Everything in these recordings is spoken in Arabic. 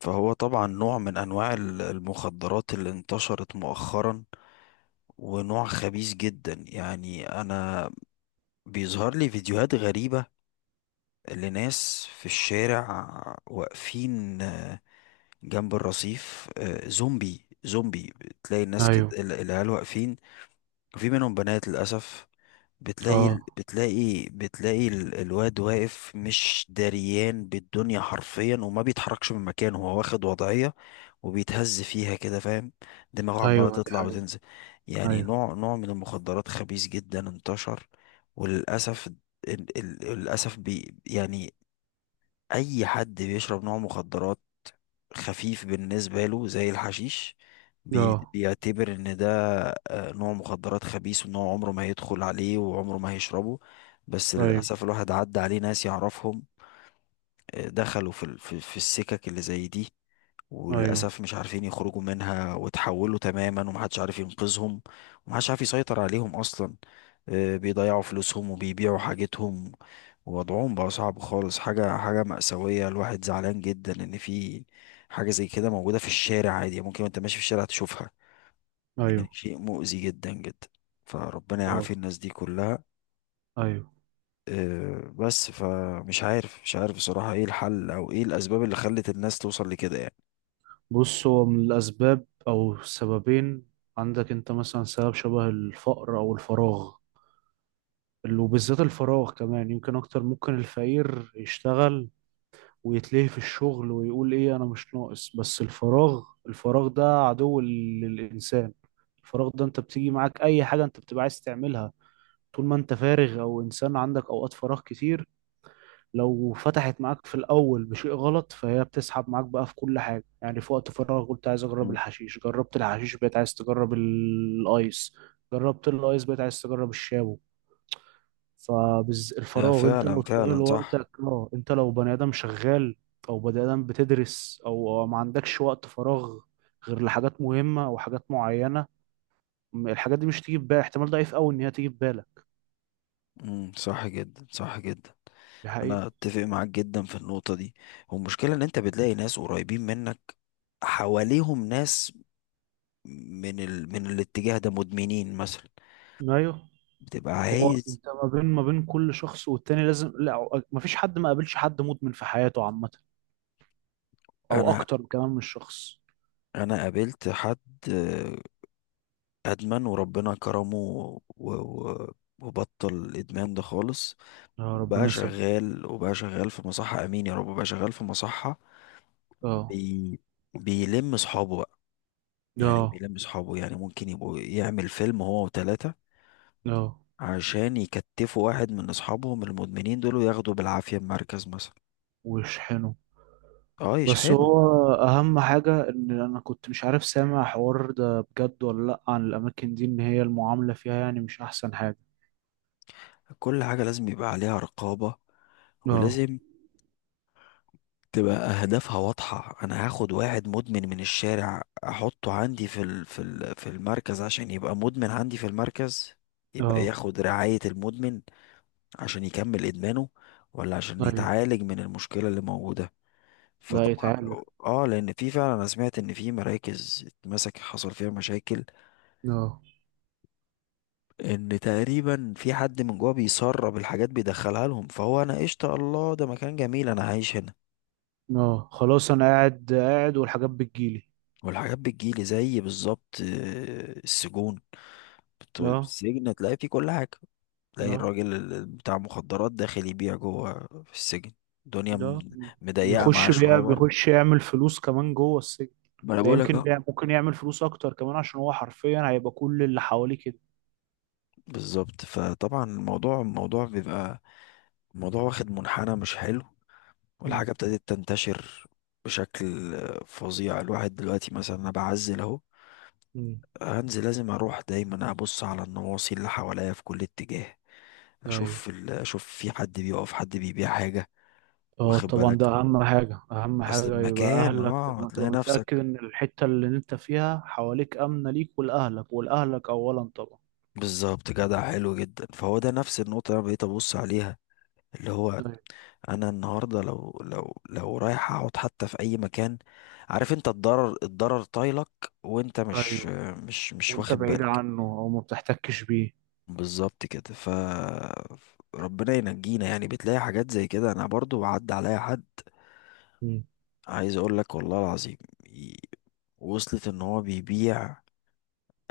فهو طبعا نوع من انواع المخدرات اللي انتشرت مؤخرا، ونوع خبيث جدا. يعني انا بيظهر لي فيديوهات غريبة لناس في الشارع واقفين، جنب الرصيف، زومبي زومبي. تلاقي الناس كده ايوه. العيال واقفين، وفي منهم بنات للاسف. بتلاقي اه. بتلاقي الواد واقف مش دريان بالدنيا حرفيا، وما بيتحركش من مكانه، هو واخد وضعية وبيتهز فيها كده، فاهم. دماغه عمالة ايوه، دي تطلع حقيقة. وتنزل. يعني ايوه. نوع من المخدرات خبيث جدا انتشر. وللأسف ال- ال- للأسف بي يعني أي حد بيشرب نوع مخدرات خفيف بالنسبة له زي الحشيش اه. بيعتبر ان ده نوع مخدرات خبيث، وان هو عمره ما هيدخل عليه وعمره ما هيشربه. بس ايوه. للأسف الواحد عدى عليه ناس يعرفهم، دخلوا في ال- في في السكك اللي زي دي، ايوه. وللأسف مش عارفين يخرجوا منها، وتحولوا تماما، ومحدش عارف ينقذهم، ومحدش عارف يسيطر عليهم أصلا. بيضيعوا فلوسهم وبيبيعوا حاجتهم، ووضعهم بقى صعب خالص. حاجة مأساوية. الواحد زعلان جدا إن في حاجة زي كده موجودة في الشارع عادي، ممكن وأنت ماشي في الشارع تشوفها. يعني ايوه. شيء مؤذي جدا جدا. فربنا ايوه. يعافي الناس دي كلها. ايوه. بس فمش عارف مش عارف بصراحة ايه الحل او ايه الاسباب اللي خلت الناس توصل لكده يعني. بص، هو من الاسباب او السببين عندك انت مثلا، سبب شبه الفقر او الفراغ، وبالذات الفراغ، كمان يمكن اكتر. ممكن الفقير يشتغل ويتلهي في الشغل ويقول ايه، انا مش ناقص، بس الفراغ ده عدو للانسان. الفراغ ده، انت بتيجي معاك اي حاجة انت بتبقى عايز تعملها طول ما انت فارغ، او انسان عندك اوقات فراغ كتير. لو فتحت معاك في الأول بشيء غلط، فهي بتسحب معاك بقى في كل حاجة. يعني في وقت فراغ قلت عايز أجرب مم. الحشيش، جربت الحشيش بقيت عايز تجرب الأيس، جربت الأيس بقيت عايز تجرب الشابو. ده فالفراغ، أنت فعلا لو شغال فعلا صح. وقتك، اه، أنت لو بني آدم شغال أو بني آدم بتدرس أو ما عندكش وقت فراغ غير لحاجات مهمة أو حاجات معينة، الحاجات دي مش تيجي في بالك. احتمال ضعيف أوي إن هي تيجي في بالك. امم، صح جدا، صح جدا. دي حقيقة. انا اتفق معاك جدا في النقطة دي. والمشكلة ان انت بتلاقي ناس قريبين منك، حواليهم ناس من الاتجاه ده مدمنين مثلا. أيوه. بتبقى هو عايز. انت ما بين كل شخص والتاني لازم، لا، ما فيش حد ما قابلش حد مدمن في حياته عامة، او انا اكتر كمان من شخص. انا قابلت حد، آه، ادمن، وربنا كرمه وبطل الادمان ده خالص. يا ربنا يثبت. وبقى شغال في مصحة. امين يا رب. بقى شغال في مصحة. اه. بي... بيلم صحابه. يعني اه. بيلم صحابه. يعني ممكن يبقوا يعمل فيلم هو وتلاتة، اه. عشان يكتفوا واحد من اصحابهم المدمنين دول وياخدوا بالعافية المركز مثلا. ويشحنه. اه، بس يشحنوا. هو اهم حاجة ان انا كنت مش عارف، سامع حوار ده بجد ولا لا، عن الاماكن دي، ان هي المعاملة فيها يعني مش احسن حاجة. كل حاجة لازم يبقى عليها رقابة، اه. ولازم تبقى اهدافها واضحة. انا هاخد واحد مدمن من الشارع، احطه عندي في المركز، عشان يبقى مدمن عندي في المركز؟ يبقى اه. ياخد رعاية المدمن عشان يكمل ادمانه، ولا عشان طيب. يتعالج من المشكلة اللي موجودة؟ لا فطبعا يتعالج. لو، اه، لان في فعلا، انا سمعت ان في مراكز اتمسك حصل فيها مشاكل، اه. ان تقريبا في حد من جوه بيسرب الحاجات، بيدخلها لهم. فهو انا قشطه الله، ده مكان جميل انا عايش هنا، اه خلاص، انا قاعد والحاجات بتجيلي. والحاجات بتجيلي. زي بالظبط السجون. اه. السجن تلاقي فيه كل حاجه. تلاقي اه. الراجل بتاع مخدرات داخل يبيع جوه في السجن. الدنيا ده مضيقه معاه بيخش بيع، شويه بره. بيخش يعمل فلوس كمان جوه السجن. ما انا ده بقولك. يمكن اه، بيع ممكن يعمل فلوس اكتر كمان، عشان هو حرفيا هيبقى كل اللي حواليه كده. بالظبط. فطبعا الموضوع، الموضوع بيبقى الموضوع واخد منحنى مش حلو، مم. والحاجة ابتدت تنتشر بشكل فظيع. الواحد دلوقتي مثلا، أنا بعزل أهو، مم. هنزل، لازم أروح دايما أبص على النواصي اللي حواليا في كل اتجاه. ايوه. أشوف في حد بيقف، حد بيبيع حاجة، اه واخد طبعا، ده بالك. اهم حاجة. اهم أصل حاجة يبقى المكان، اهلك تبقى تلاقي نفسك متأكد ان الحتة اللي انت فيها حواليك امنة ليك ولاهلك اولا طبعا. بالظبط. جدع، حلو جدا. فهو ده نفس النقطة اللي أنا بقيت أبص عليها، اللي هو ايوه. أنا النهاردة لو رايح أقعد حتى في أي مكان، عارف، أنت الضرر طايلك، وأنت أيوة. مش وانت واخد بعيد بالك. عنه او ما بتحتكش بيه. بالظبط كده، ربنا ينجينا. يعني بتلاقي حاجات زي كده. انا برضو عدى عليا حد مم. عايز اقول لك والله العظيم، ي- وصلت ان هو بيبيع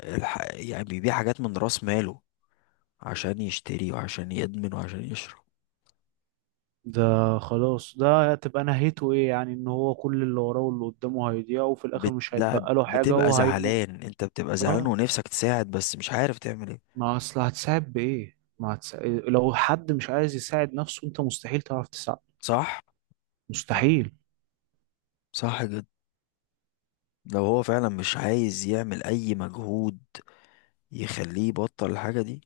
يعني بيبيع حاجات من راس ماله عشان يشتري وعشان يدمن وعشان يشرب. ده خلاص، ده تبقى نهايته ايه؟ يعني ان هو كل اللي وراه واللي قدامه هيضيع، وفي الاخر مش لا، هيتبقى له حاجة بتبقى وهيموت. زعلان، انت بتبقى زعلان اه. ونفسك تساعد بس مش عارف تعمل ايه. ما اصل هتساعد بايه؟ ما هتساعد لو حد مش عايز يساعد نفسه، انت مستحيل تعرف تساعد. صح. مستحيل. صح جدا. لو هو فعلا مش عايز يعمل اي مجهود يخليه يبطل الحاجة دي،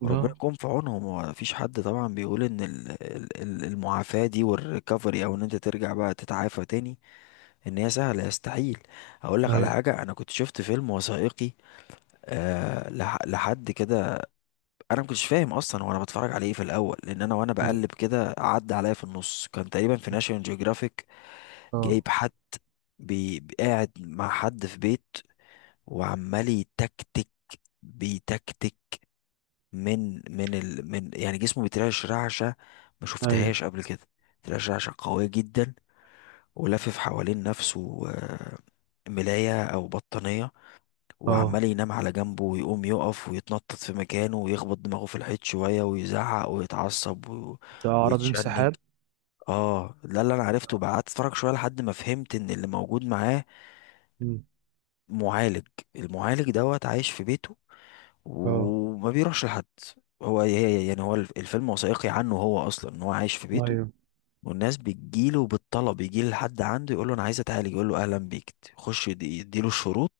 وربنا لا. يكون في عونهم. هو مفيش حد طبعا بيقول ان المعافاة دي والريكفري، او ان انت ترجع بقى تتعافى تاني، ان هي سهلة. يستحيل. اقول لك على ايوه. حاجة. انا كنت شفت فيلم وثائقي لحد كده. انا ما كنتش فاهم اصلا وانا بتفرج عليه إيه في الاول، لان انا وانا ايوه. بقلب كده عدى عليا في النص. كان تقريبا في ناشيونال جيوغرافيك. اه. جايب حد، قاعد مع حد في بيت وعمال يتكتك. بيتكتك من يعني جسمه بيترعش رعشة ما ايوه. شفتهاش قبل كده. بيترعش رعشة قوية جدا، ولافف حوالين نفسه ملاية أو بطانية، وعمال اه، ينام على جنبه ويقوم يقف، ويتنطط في مكانه، ويخبط دماغه في الحيط شوية، ويزعق ويتعصب ده اعراض ويتشنج. انسحاب. اه، ده اللي انا عرفته اه. بقى. قعدت اتفرج شويه لحد ما فهمت ان اللي موجود معاه مم. معالج. المعالج دوت عايش في بيته، اه. وما بيروحش لحد. هو الفيلم وثائقي عنه، هو اصلا ان هو عايش في بيته، ايوه. والناس بتجيله بالطلب. يجي لحد عنده يقول له انا عايز اتعالج، يقول له اهلا بيك، يخش يديله الشروط،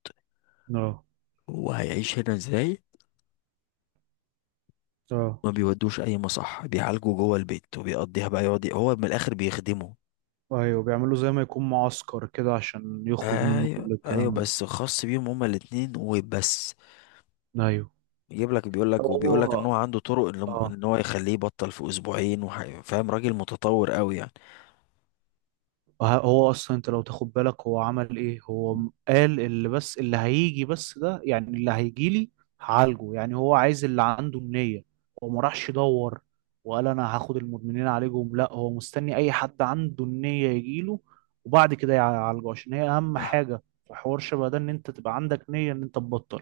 اه. هو هيعيش هنا ازاي. اه. ما بيودوش اي مصح، بيعالجه جوه البيت، وبيقضيها بقى، يقعد هو من الاخر بيخدمه. ايوه، بيعملوا زي ما يكون معسكر كده عشان يخرج منه ايوه، كل ايوه، الكلام. بس خاص بيهم هما الاتنين وبس. ده ايوه. يجيب لك، بيقول لك هو، ان هو عنده طرق، ان اه، إن هو يخليه يبطل في اسبوعين، فاهم. راجل متطور قوي يعني. هو اصلا انت لو تاخد بالك هو عمل ايه، هو قال اللي، بس اللي هيجي، بس ده يعني اللي هيجي لي هعالجه. يعني هو عايز اللي عنده النية. هو ما راحش يدور وقال انا هاخد المدمنين عليهم، لا، هو مستني اي حد عنده النية يجي له وبعد كده يعالجه، عشان هي اهم صح. حاجة في حوار شبه ده، ان انت تبقى عندك نية ان انت تبطل.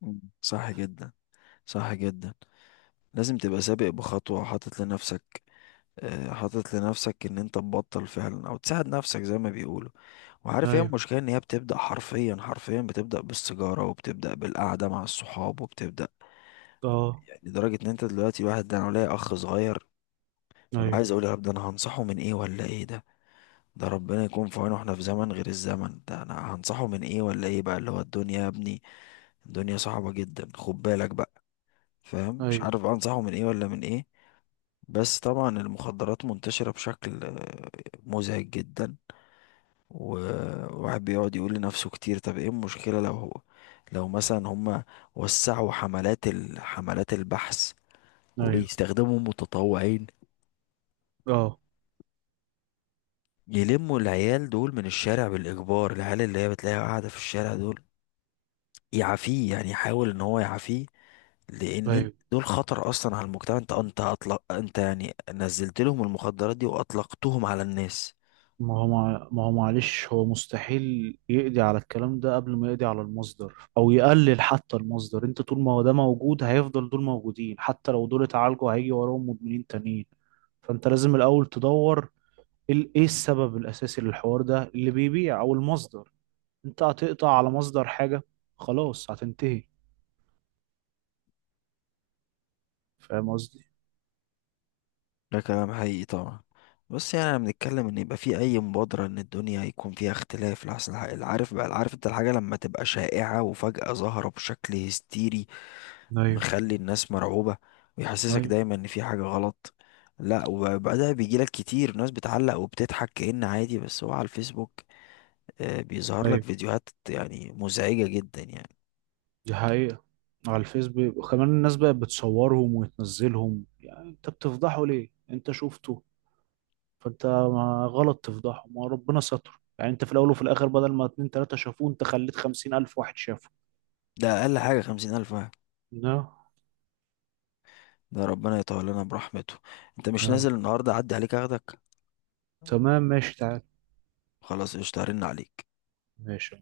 مم. صح جدا. صح جدا. لازم تبقى سابق بخطوة، حاطط لنفسك، ان انت تبطل فعلا او تساعد نفسك زي ما بيقولوا. وعارف ايه ايوه. المشكلة؟ ان هي بتبدأ حرفيا، حرفيا بتبدأ بالسيجارة، وبتبدأ بالقعدة مع الصحاب، وبتبدأ. اه. يعني لدرجة ان انت دلوقتي، الواحد ده، انا ليا اخ صغير، ببقى ايوه. عايز اقول يا رب، ده انا هنصحه من ايه ولا ايه؟ ده ده ربنا يكون في عونه. احنا في زمن غير الزمن ده، انا هنصحه من ايه ولا ايه بقى؟ اللي هو الدنيا يا ابني، الدنيا صعبة جدا، خد بالك بقى، فاهم. مش ايوه. عارف بقى انصحه من ايه ولا من ايه. بس طبعا المخدرات منتشرة بشكل مزعج جدا. وواحد بيقعد يقول لنفسه كتير، طب ايه المشكلة لو مثلا هما وسعوا حملات البحث، ايوه. وبيستخدموا متطوعين، اه. يلموا العيال دول من الشارع بالإجبار، العيال اللي هي بتلاقيها قاعدة في الشارع دول، يعافيه، يعني يحاول ان هو يعافيه. لان ايوه. دول خطر اصلا على المجتمع. انت اطلق، انت يعني نزلت لهم المخدرات دي واطلقتهم على الناس. ما هو معلش، هو مستحيل يقضي على الكلام ده قبل ما يقضي على المصدر او يقلل حتى المصدر. انت طول ما هو ده موجود، هيفضل دول موجودين. حتى لو دول اتعالجوا، هيجي وراهم مدمنين تانيين. فانت لازم الاول تدور ايه السبب الاساسي للحوار ده، اللي بيبيع او المصدر. انت هتقطع على مصدر حاجة، خلاص هتنتهي. فاهم قصدي؟ ده كلام حقيقي طبعا. بس يعني انا بنتكلم ان يبقى في اي مبادرة، ان الدنيا يكون فيها اختلاف لحسن، الحق، العارف، انت الحاجة لما تبقى شائعة وفجأة ظاهرة بشكل هستيري ايوه. مخلي الناس مرعوبة، ويحسسك ايوه. دايما ان في حاجة غلط. لا، وبقى ده بيجيلك كتير ناس بتعلق وبتضحك كأن عادي، بس هو على الفيسبوك بيظهر لك ايوه، فيديوهات يعني مزعجة جدا يعني. دي حقيقة. على الفيس. وكمان الناس بقت بتصورهم وتنزلهم. يعني انت بتفضحه ليه؟ انت شفته فانت ما غلط تفضحهم، ما ربنا ستر. يعني انت في الاول وفي الاخر، بدل ما اتنين تلاتة شافوه، انت خليت 50,000 واحد شافه. ده أقل حاجة 50,000 واحد. لا. ده ربنا يطول لنا برحمته. أنت مش لا. نازل النهاردة أعدي عليك أخدك. تمام، ماشي، تعال. خلاص قشطة، هرن عليك. ماشي